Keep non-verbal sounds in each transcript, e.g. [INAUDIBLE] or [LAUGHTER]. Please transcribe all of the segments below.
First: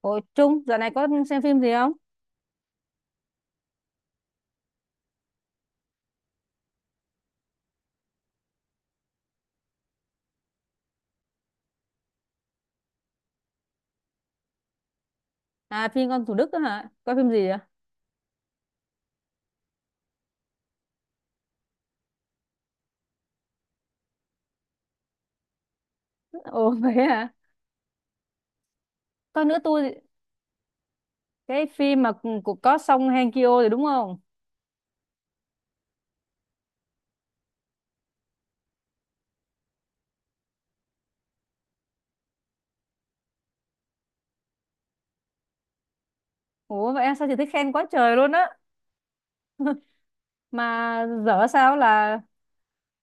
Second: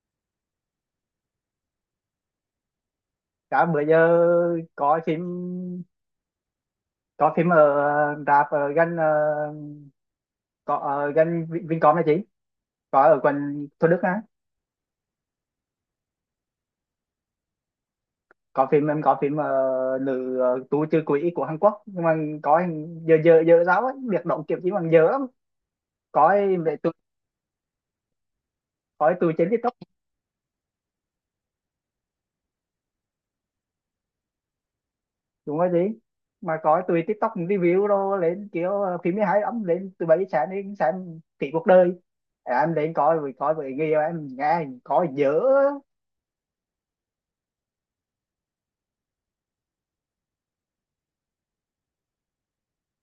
Ôi Trung, dạo này có xem phim gì không? Cả bữa giờ có phim có phim ở rạp ở gần có ở gần Vincom này chị, có ở quận Thủ Đức á. À, phim con Thủ Đức đó hả? Coi phim gì vậy? Có phim, em có phim nữ tù trừ quỷ của Hàn Quốc, nhưng mà có. Giờ giờ giờ giáo ấy việc động kiểu chỉ bằng giờ lắm, có. Ồ, Mẹ [LAUGHS] vậy tụi, hả? có tụi Coi trên nữa TikTok. tôi, cái phim mà của có Song Hye Kyo rồi đúng không? Đúng rồi chị, mà có tụi TikTok review đồ lên kiểu phim mới hay lắm, lên từ 7 giờ sáng đến sáng tỷ cuộc đời. À, em đến coi rồi coi với người yêu em, nghe có dở. Ủa vậy em sao, chị thấy khen quá trời luôn á. Mà dở sao, là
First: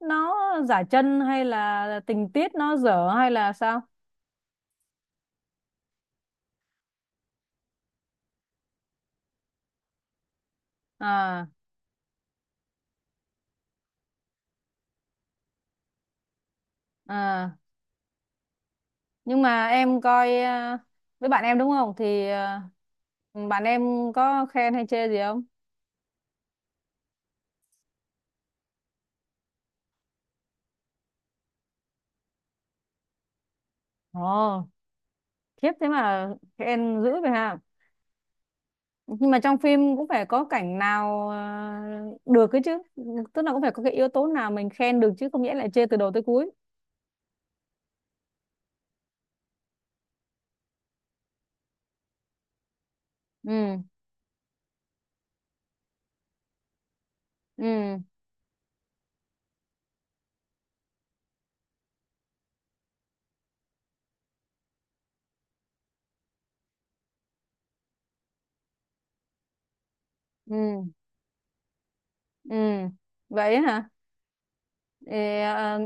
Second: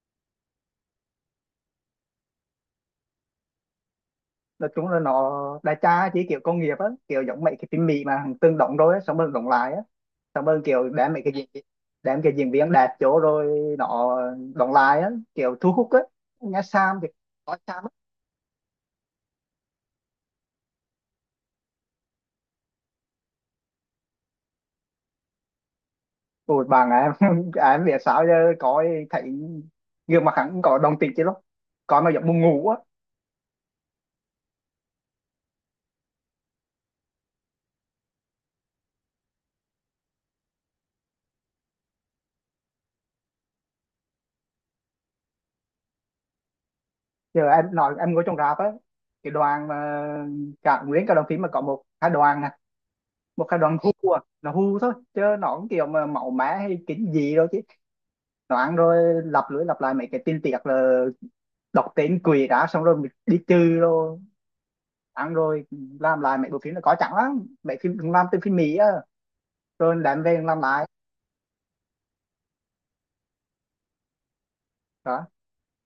nó giả chân hay là tình tiết nó dở hay là sao? Nói chung là nó đại trà, chỉ kiểu công nghiệp á, kiểu giống mấy cái phim Mỹ mà hàng tương đóng rồi á, xong rồi đóng lại á. Xong rồi kiểu đem mấy cái À diễn, đem cái diễn viên đạt chỗ rồi nó đóng lại á, kiểu thu hút á. Nghe Sam thì có à, Sam á. nhưng mà em coi với bạn em đúng không? Thì bạn em có khen hay chê gì không? Ủa bạn em [LAUGHS] em biết sao giờ, coi thấy gương mặt hắn cũng có đồng tình chứ lắm, coi mà giống buồn ngủ á. Ồ, khiếp thế mà khen dữ vậy hả? Nhưng mà trong phim cũng phải có cảnh nào được cái chứ, tức là cũng phải có cái yếu tố nào mình khen được chứ không nghĩa lại chê từ đầu tới cuối. Giờ em nói em ngồi trong rạp á, cái đoàn mà cả nguyên cả đoàn phim mà có một hai đoàn nè, một hai đoàn Ừ, hu à, nó hu thôi chứ nó cũng kiểu mà màu mã hay kính gì đâu chứ. ừ, Loạn rồi, lặp lưỡi lặp lại mấy cái tin tiệc là đọc tên quỷ đã xong rồi mình đi trừ rồi, ăn rồi. Làm lại mấy bộ phim là có chẳng lắm mấy phim làm từ phim Mỹ á rồi đem về làm lại ừ, ừ, vậy á hả. đó. Ê,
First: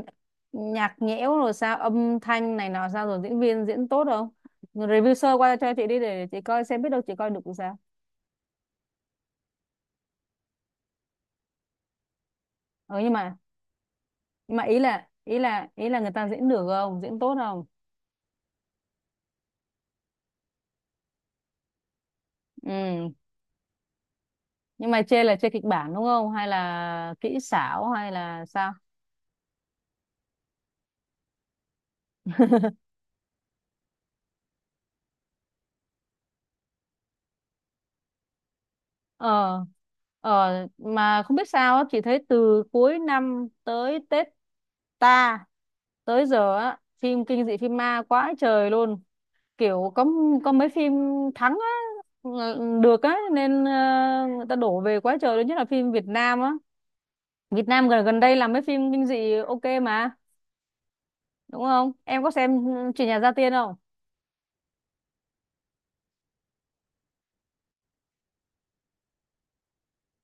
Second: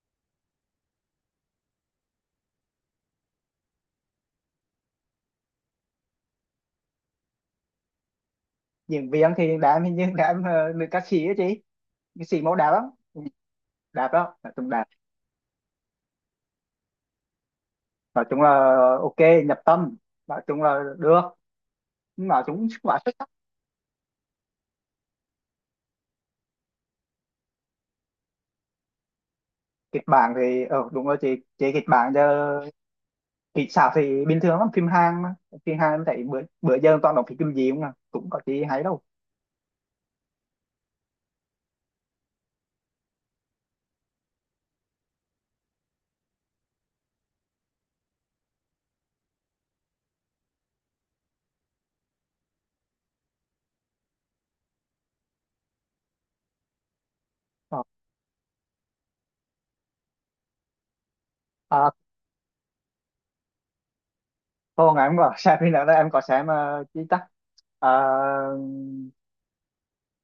nhạc nhẽo rồi sao, âm thanh này nọ sao, rồi diễn viên diễn tốt không, review sơ qua cho chị đi, để chị coi xem biết đâu chị coi được thì sao. Diễn viên thì đem, hình như đem nữ ca sĩ á chị, nữ sĩ mẫu đẹp lắm. Ừ, nhưng mà Đẹp đó, nói chung đẹp, ý là người ta diễn được không, diễn tốt không. nói chung là ok, nhập tâm, nói chung là được, nói chung quá xuất Ừ, sắc. nhưng mà chê là chê kịch bản đúng không, hay là kỹ xảo, hay là sao? Kịch bản thì đúng rồi chị kịch bản cho thì sao thì bình thường lắm, phim Hàn mà. Phim Hàn em thấy bữa bữa giờ toàn đọc phim gì không à, cũng có gì hay đâu. ờ ờ mà không biết sao á, chị thấy từ cuối năm tới Tết ta tới giờ á, phim kinh dị, phim ma quá trời luôn, kiểu có mấy phim thắng á. Ừ, được á, nên người ta đổ về quá trời luôn, nhất là phim Việt Nam á. Việt Ờ. Nam gần gần đây làm mấy phim kinh dị, ok mà. Đúng không, À, em có xem chuyện nhà gia tiên không? cô ngày em có [LAUGHS] xem phim nào đó, em có xem chi ta. Ờ,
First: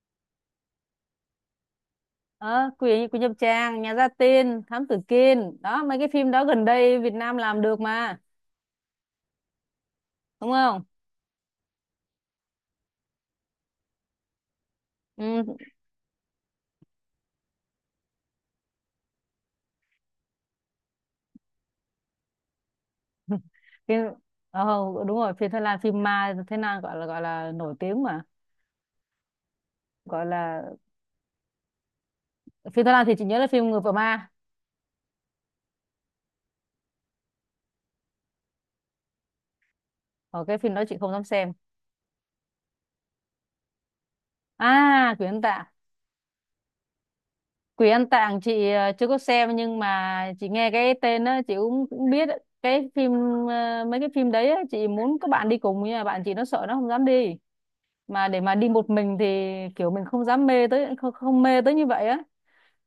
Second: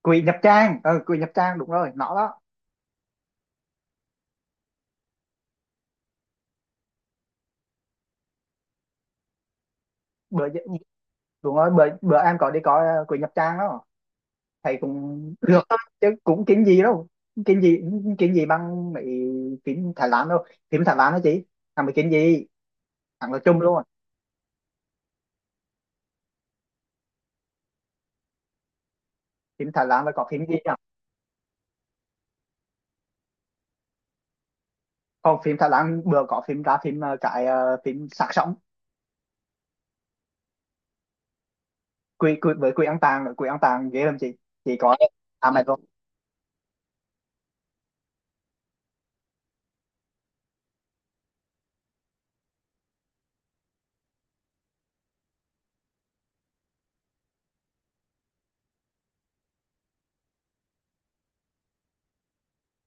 Quỷ Nhập Trang, Quỷ Nhập Trang đúng rồi nó đó. Ờ quỷ Quỷ Nhập Tràng, Nhà Gia Tiên, Thám Tử Kiên đó, mấy cái phim đó gần đây Việt Nam làm được mà, bữa đúng giờ- không? Đúng rồi, bữa bữa em có đi coi Quỷ Nhập Trang đó. Thầy cũng Ừ, được thôi, chứ cũng kiếm gì đâu, kiếm gì kiếm gì bằng mấy phim Thái Lan đâu, phim Thái Lan đó chị, thằng mấy kiếm gì, thằng là chung luôn. phim ờ, đúng rồi, phim Thái Lan, phim ma Thái Lan gọi là nổi tiếng mà. Phim Thái Lan là Gọi có phim gì, là, phim Thái Lan thì chị nhớ là phim Người vợ ma. còn phim Thái Lan vừa có phim ra, phim cái phim Xác Sống. Ở, cái phim đó chị không dám xem. Quỷ với quỷ ăn tàng nữa. Quỷ ăn tàng ghê lắm chị có À, Quỷ Ăn à mày Tạng. rồi. Quỷ Ăn Tạng chị chưa có xem, nhưng mà chị nghe cái tên đó chị cũng biết ấy. Mấy cái phim đấy á, chị muốn các bạn đi cùng nhưng mà bạn chị nó sợ, nó không dám đi, mà để mà đi một mình thì kiểu mình không dám mê tới, không, không mê tới như vậy á.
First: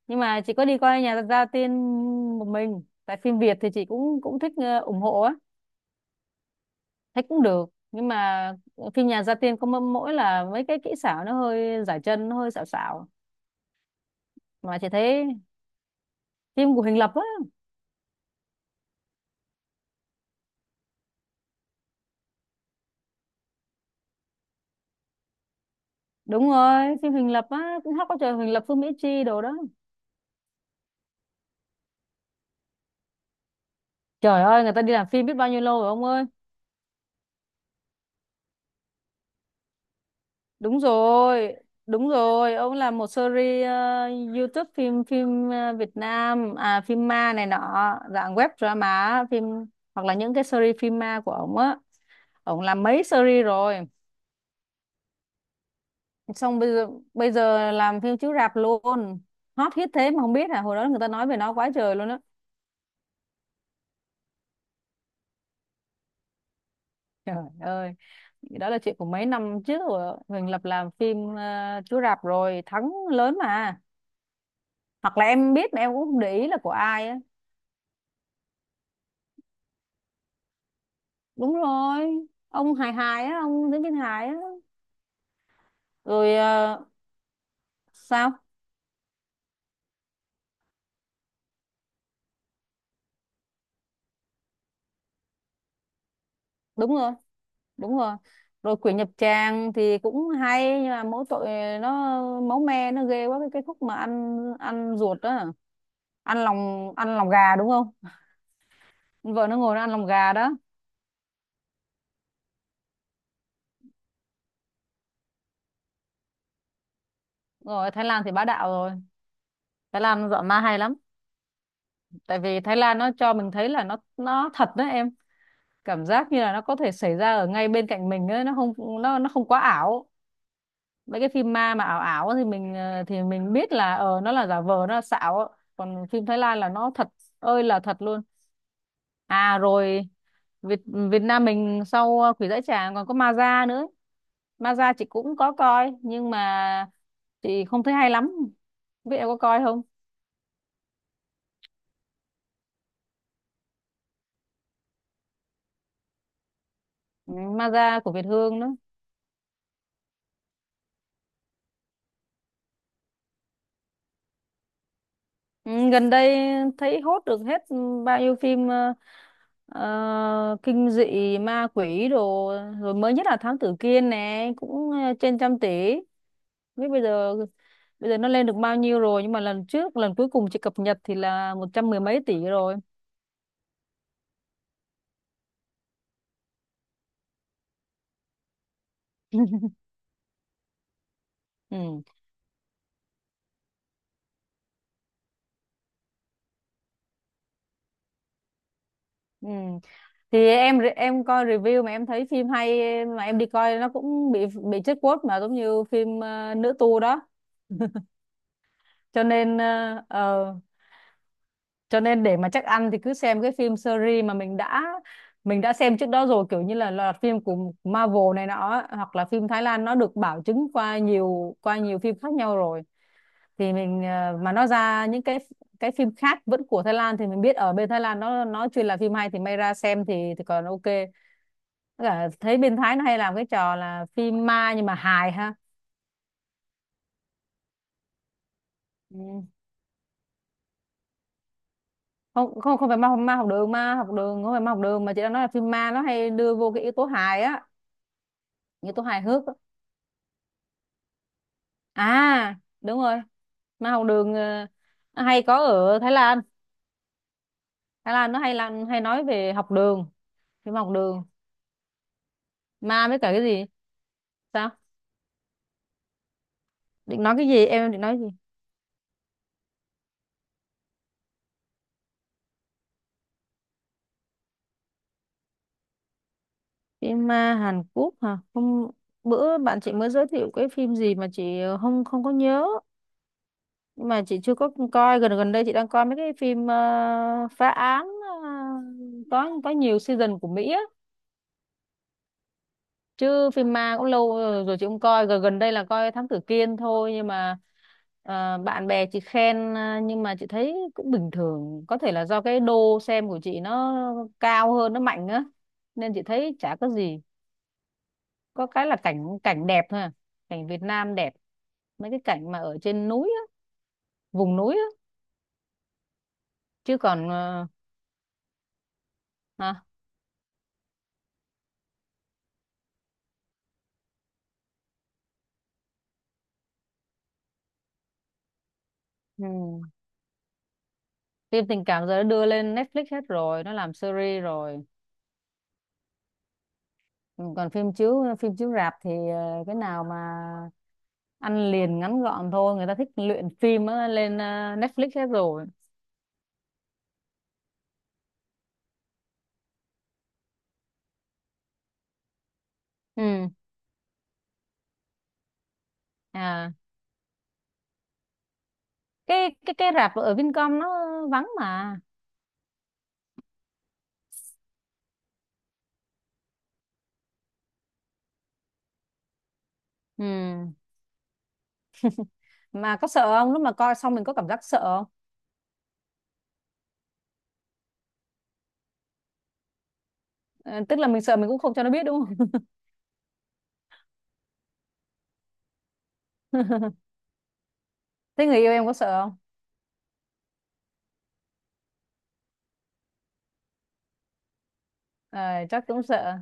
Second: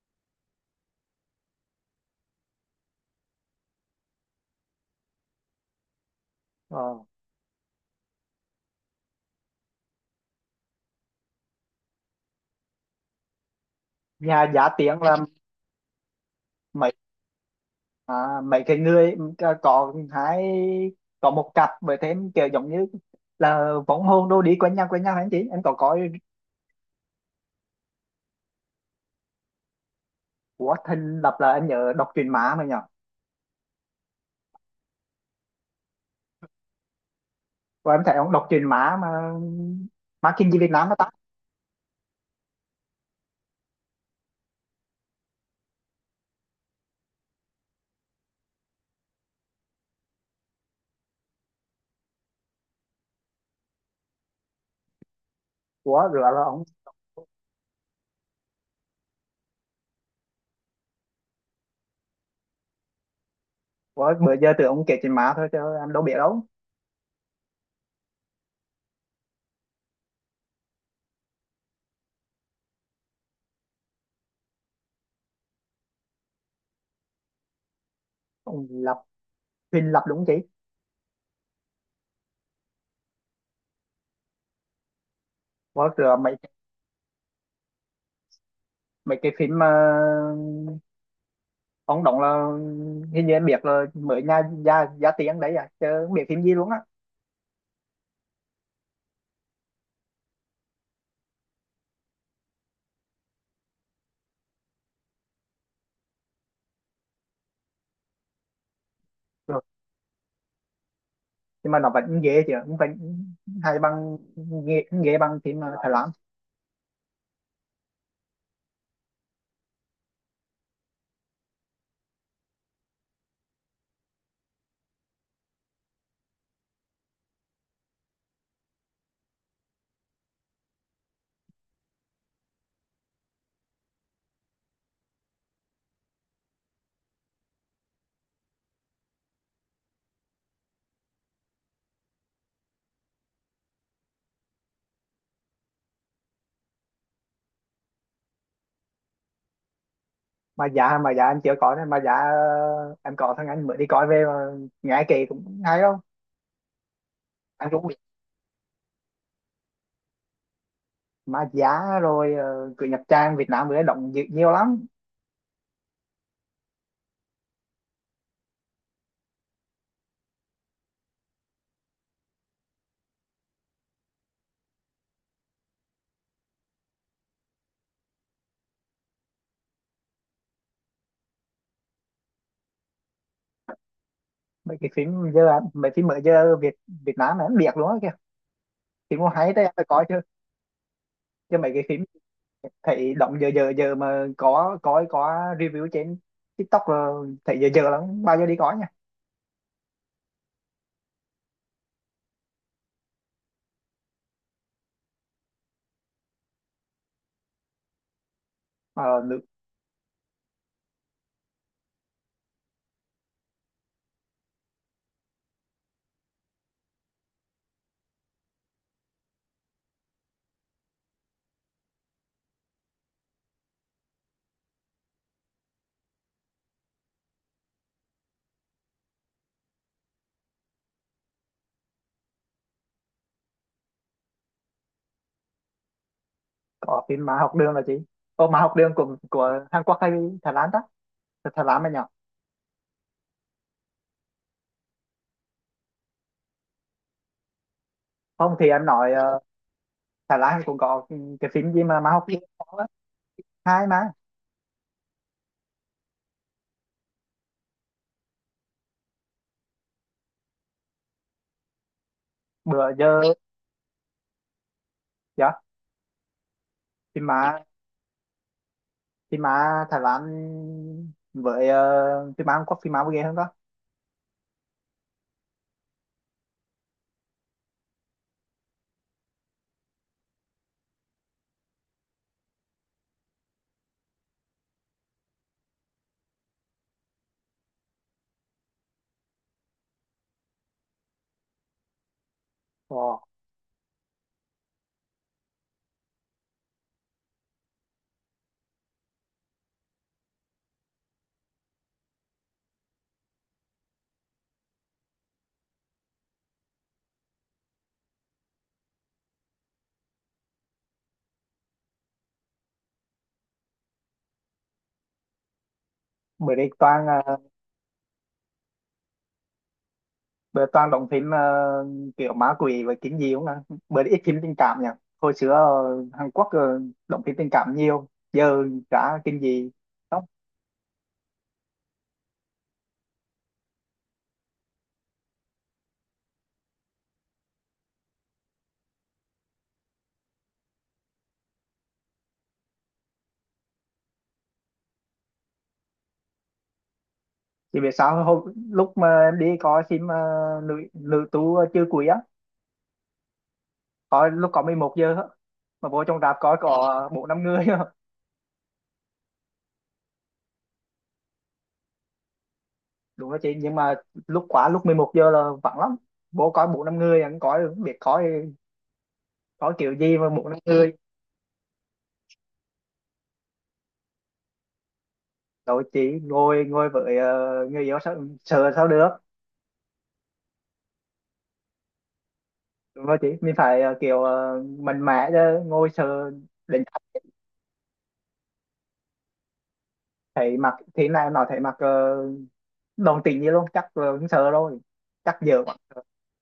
Nhưng mà chị có đi coi nhà ra tiên một mình, tại phim Việt thì chị cũng cũng thích, ủng hộ á. Ờ. Thấy cũng được, nhưng mà phim nhà gia tiên có mỗi mỗi là mấy cái kỹ xảo nó hơi giải chân, nó hơi xảo xảo, Nhà giá mà chị tiếng là thấy phim của mấy Huỳnh Lập á. à, mấy cái người có hai, có một cặp với thêm kiểu giống như là võng hồn đô đi quanh nhau hả chị, em có coi. Đúng rồi, phim Huỳnh Lập á cũng hot quá trời, Huỳnh Lập, Phương Mỹ Chi đồ đó. Của thình lập là em nhớ đọc truyền má mà nhở, Trời ơi, người ta đi làm phim biết bao nhiêu lâu rồi ông ơi. và em thấy ông đọc truyền má mà má kinh dị Việt Đúng Nam nó tắt. rồi, đúng rồi, ông làm một series YouTube, phim phim ờ, Việt Nam, à phim ma này nọ, dạng web drama, hoặc là những cái series phim ma của ông á. Ông làm mấy series rồi, Của rửa là xong ông, bây giờ làm phim chiếu rạp luôn. Hot hit thế mà không biết, hồi đó người ta nói về nó quá trời luôn á. của bữa giờ tưởng ông kể truyện má thôi chứ em đâu biết đâu. Trời ơi, đó là chuyện của mấy năm trước rồi. Huỳnh Lập làm phim chiếu rạp rồi, thắng lớn mà. Hoặc là em biết mà em cũng không để ý là của ai á. Ông lập, thình lập đúng không chị. Đúng rồi, ông hài hài á, ông diễn viên hải á. Có sửa Rồi mấy sao? mấy cái phim mà ông đóng là, hình như em biết là mới nha gia gia tiếng đấy à chứ không biết phim gì luôn á. Đúng rồi, đúng rồi, rồi Quỷ Nhập Tràng thì cũng hay nhưng mà mỗi tội nó máu me nó ghê quá, cái khúc mà ăn ăn ruột đó, ăn lòng gà đúng không, vợ nó Rồi. ngồi nó ăn lòng gà đó. Nhưng mà nó vẫn ghê chứ, cũng vẫn hay bằng, ghê bằng phim Thái Lan. Rồi Thái Lan thì bá đạo rồi, Thái Lan dọn ma hay lắm, tại vì Thái Lan nó cho mình thấy là nó thật đó em, cảm giác như là nó có thể xảy ra ở ngay bên cạnh mình ấy, nó không nó nó không quá ảo. Mấy cái phim ma mà ảo ảo thì thì mình biết là nó là giả vờ, nó là xạo, còn phim Thái Lan là nó thật, ơi là thật luôn. À, rồi Việt Việt Nam mình, sau Quỷ Dãy Tràng còn có Ma Da nữa. Ma Da chị cũng có coi nhưng mà chị không thấy hay lắm, biết em có coi không. Mà giá em chưa có đấy. Mà giá em có thằng anh mới đi coi về mà nghe kỳ cũng hay không. Ừ, Anh Ma cũng biết Da của Việt Hương đó. mà giá rồi cứ nhập trang Việt Nam mới đóng nhiều lắm. Ừ, gần đây thấy hốt được hết bao nhiêu phim kinh dị ma quỷ đồ, rồi mới nhất là Thám Tử Kiên nè cũng trên trăm tỷ. Không biết bây giờ nó lên được bao nhiêu rồi, nhưng mà lần cuối cùng chị cập nhật thì là một trăm mười mấy tỷ rồi. Mấy cái phim giờ, mấy phim mới giờ Việt Việt Nam em biết luôn á kìa, phim cũng hay đấy, em phải [LAUGHS] coi chứ. Chứ mấy cái Ừ. phim thấy động, giờ giờ giờ mà có review trên TikTok là thấy giờ giờ lắm, bao giờ đi có nha Ừ. Thì em coi review mà em thấy phim hay, mà em đi coi nó cũng bị chết quote, mà giống như phim nữ tu đó, mà cho được. nên cho nên để mà chắc ăn thì cứ xem cái phim series mà mình đã xem trước đó rồi, kiểu như là loạt phim của Marvel này nọ, hoặc là phim Thái Lan nó được bảo chứng qua nhiều phim khác nhau rồi, thì mà nó ra những cái phim khác vẫn của Thái Lan thì mình biết ở bên Thái Lan nó chuyên là phim hay, thì may ra xem thì còn ok. Với cả thấy bên Thái nó hay làm cái trò là phim ma nhưng mà hài ha. Có phim mà học đường là chị, ô mà học đường của Ừ. của Hàn Quốc hay Thái Lan ta, thật Thái Lan mà nhỏ. Không, không, không phải ma ma học đường, không phải ma học đường mà chị đang nói là phim ma nó hay đưa vô cái yếu tố hài á, Không thì em như tố nói hài hước á. Thái Lan cũng có cái phim gì mà học đường À có á. đúng rồi, Hai mà học mà, đường nó hay có ở Thái Lan, Thái Lan nó hay làm, hay nói về học đường, phim học đường bữa ma, với giờ cả cái gì sao? dạ, Định phim nói cái mà gì, em định nói gì? phim mà Thái Lan với phim mà Hàn Quốc, phim mà ghê hơn đó. Phim ma Hàn Quốc hả, hôm bữa bạn chị mới giới thiệu cái phim gì mà chị không, không có nhớ, nhưng mà chị chưa có coi. Gần gần đây chị đang coi mấy cái phim phá án, ờ, có nhiều season của Mỹ á, Ồ, chứ phim ma cũng lâu rồi, rồi chị không coi. Gần gần đây là coi Thám Tử Kiên thôi, nhưng mà bạn bè chị khen, nhưng mà chị thấy cũng bình thường, có thể là do cái đô xem của chị nó cao hơn, nó mạnh á, nên chị thấy chả có gì. Có cái là cảnh cảnh đẹp thôi à, cảnh Việt Nam đẹp, mấy cái cảnh mà ở trên núi á, vùng núi á. bữa đây Chứ toàn còn hả? bữa toàn đóng phim kiểu ma quỷ và kinh dị không ạ? Bữa ít phim tình cảm nhỉ? Hồi xưa Hàn Quốc đóng phim tình cảm nhiều, giờ cả kinh Ừ. dị không? Phim tình cảm giờ nó đưa lên Netflix hết rồi, nó làm series rồi. Ừ, còn phim chiếu rạp thì cái nào mà ăn liền ngắn gọn thôi, người ta thích luyện phim á, lên Netflix hết rồi. Chỉ biết sao hồi, lúc mà em đi coi phim nữ nữ tú chưa cuối á, Ừ, coi lúc có 11 giờ á, mà vô trong rạp coi à, có bốn năm người á. Cái rạp ở Vincom nó vắng mà. Đúng đó chị, nhưng mà lúc quá lúc 11 giờ là vắng lắm, vô coi bốn năm người, anh coi không biết coi, coi kiểu gì Ừ, mà bốn năm người. mà có sợ không, lúc mà coi xong mình có cảm giác sợ không? Rồi chị ngồi ngồi với người yêu sao sợ sao được. Ờ, tức là mình sợ mình cũng không cho nó biết đúng không. Đúng rồi chị, mình phải kiểu mặn mẽ chứ, ngồi sợ. Đến [LAUGHS] Thế người yêu em có sợ không? thấy mặt thế này nó thấy mặt uh, đồng tình như luôn, chắc cũng sợ rồi, chắc Ờ, giờ quá. chắc cũng sợ,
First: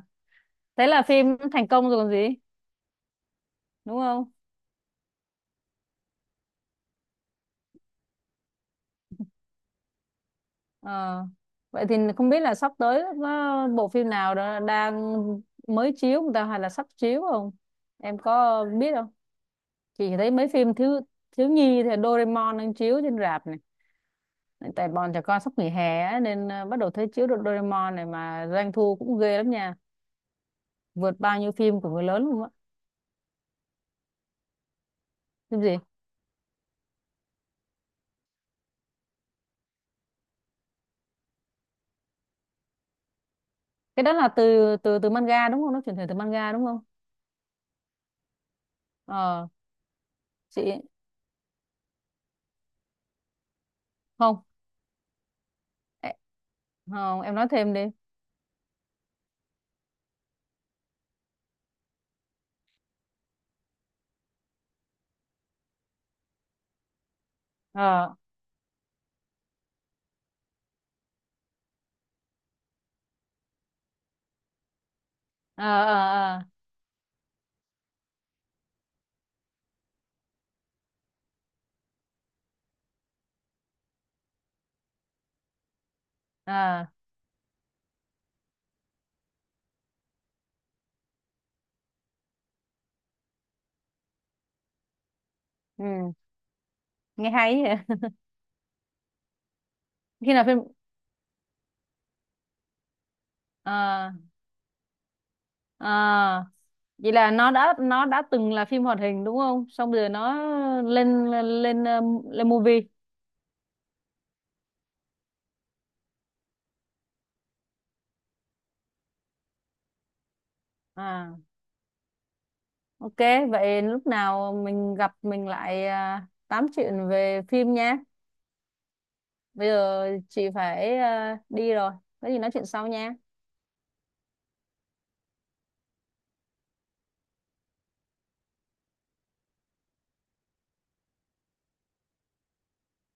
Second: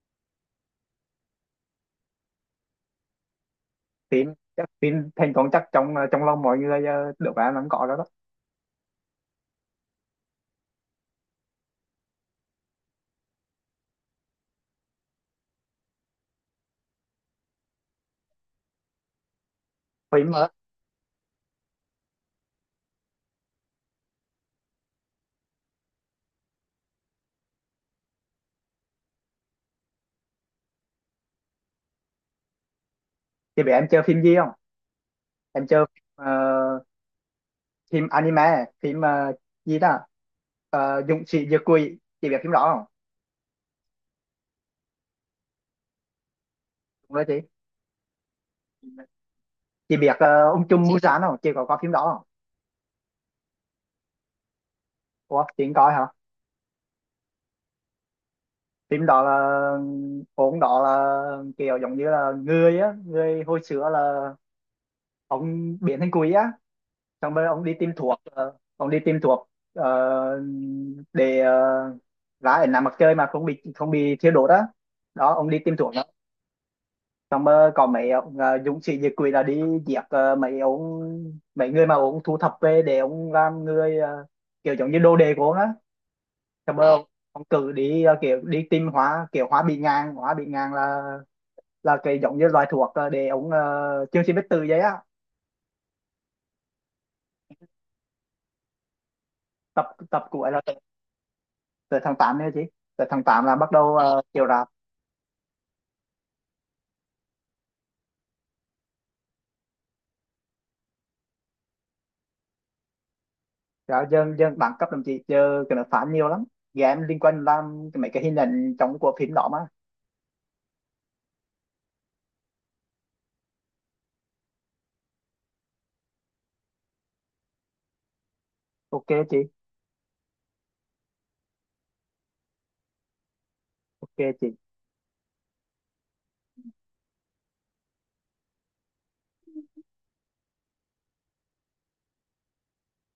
thế là phim thành công rồi còn gì, đúng không? Phim chắc phim thành công, chắc trong lòng mọi người được bạn vẫn có đó đó. Ờ. Vậy thì không biết là sắp tới nó bộ phim nào đó đang mới chiếu người ta, hay là sắp chiếu không? Em có biết không? Chị thấy Phim mấy phim thiếu thiếu nhi thì Doraemon đang chiếu trên rạp này. Tại bọn trẻ con sắp nghỉ hè á, nên bắt đầu thấy chiếu được Doraemon này, mà doanh thu cũng ghê lắm nha, vượt bao nhiêu phim của người lớn luôn á. chị biết em chơi phim gì không, Phim em gì? chơi ờ, phim anime, phim gì đó, Dũng sĩ diệt quỷ chị biết phim đó không. Cái đó là từ từ từ manga đúng không? Nó chuyển thể từ manga đúng không? Đúng rồi chị. Ờ, Chị biết chị ông Trùm chị Busan không, chị có coi phim đó không. không. Ủa chị không coi hả. Ê, không, em nói thêm đi. Phim đó là ông đó là kiểu giống như là người á, người hồi xưa là ông biến thành quỷ á. Xong rồi ông đi tìm Ờ, thuốc ông đi tìm thuốc để ra ở nằm mặt trời mà không bị thiêu đốt á, đó ông đi ờ, tìm thuốc ờ, đó. ờ, Xong rồi có mấy ông dũng sĩ diệt quỷ là đi giết mấy ông, mấy người mà ông thu thập về để ông làm người kiểu giống như đồ đề của ông á. Xong ờ. rồi ông cử đi kiểu đi tìm hóa, kiểu hóa bị ngang, hóa bị ngang là cái giống như loại thuốc để ống chương trình biết từ giấy á. Ừ. Nghe hay vậy. [LAUGHS] Tập tập Khi của nào ấy phim là từ tháng 8 nha chị, từ tháng 8 là bắt đầu à? Chiều rạp. à, Vậy là nó đã từng là phim hoạt hình đúng không, xong rồi nó lên lên lên movie. Rồi dân dân đẳng cấp đồng chí giờ cái nó phán nhiều lắm, game liên quan làm mấy cái hình ảnh trong của phim đó mà. À, ok, vậy lúc nào mình gặp mình lại tám chuyện về phim nha. Ok chị. Bây giờ chị phải đi rồi, có gì nói chuyện sau nha. Ok chị.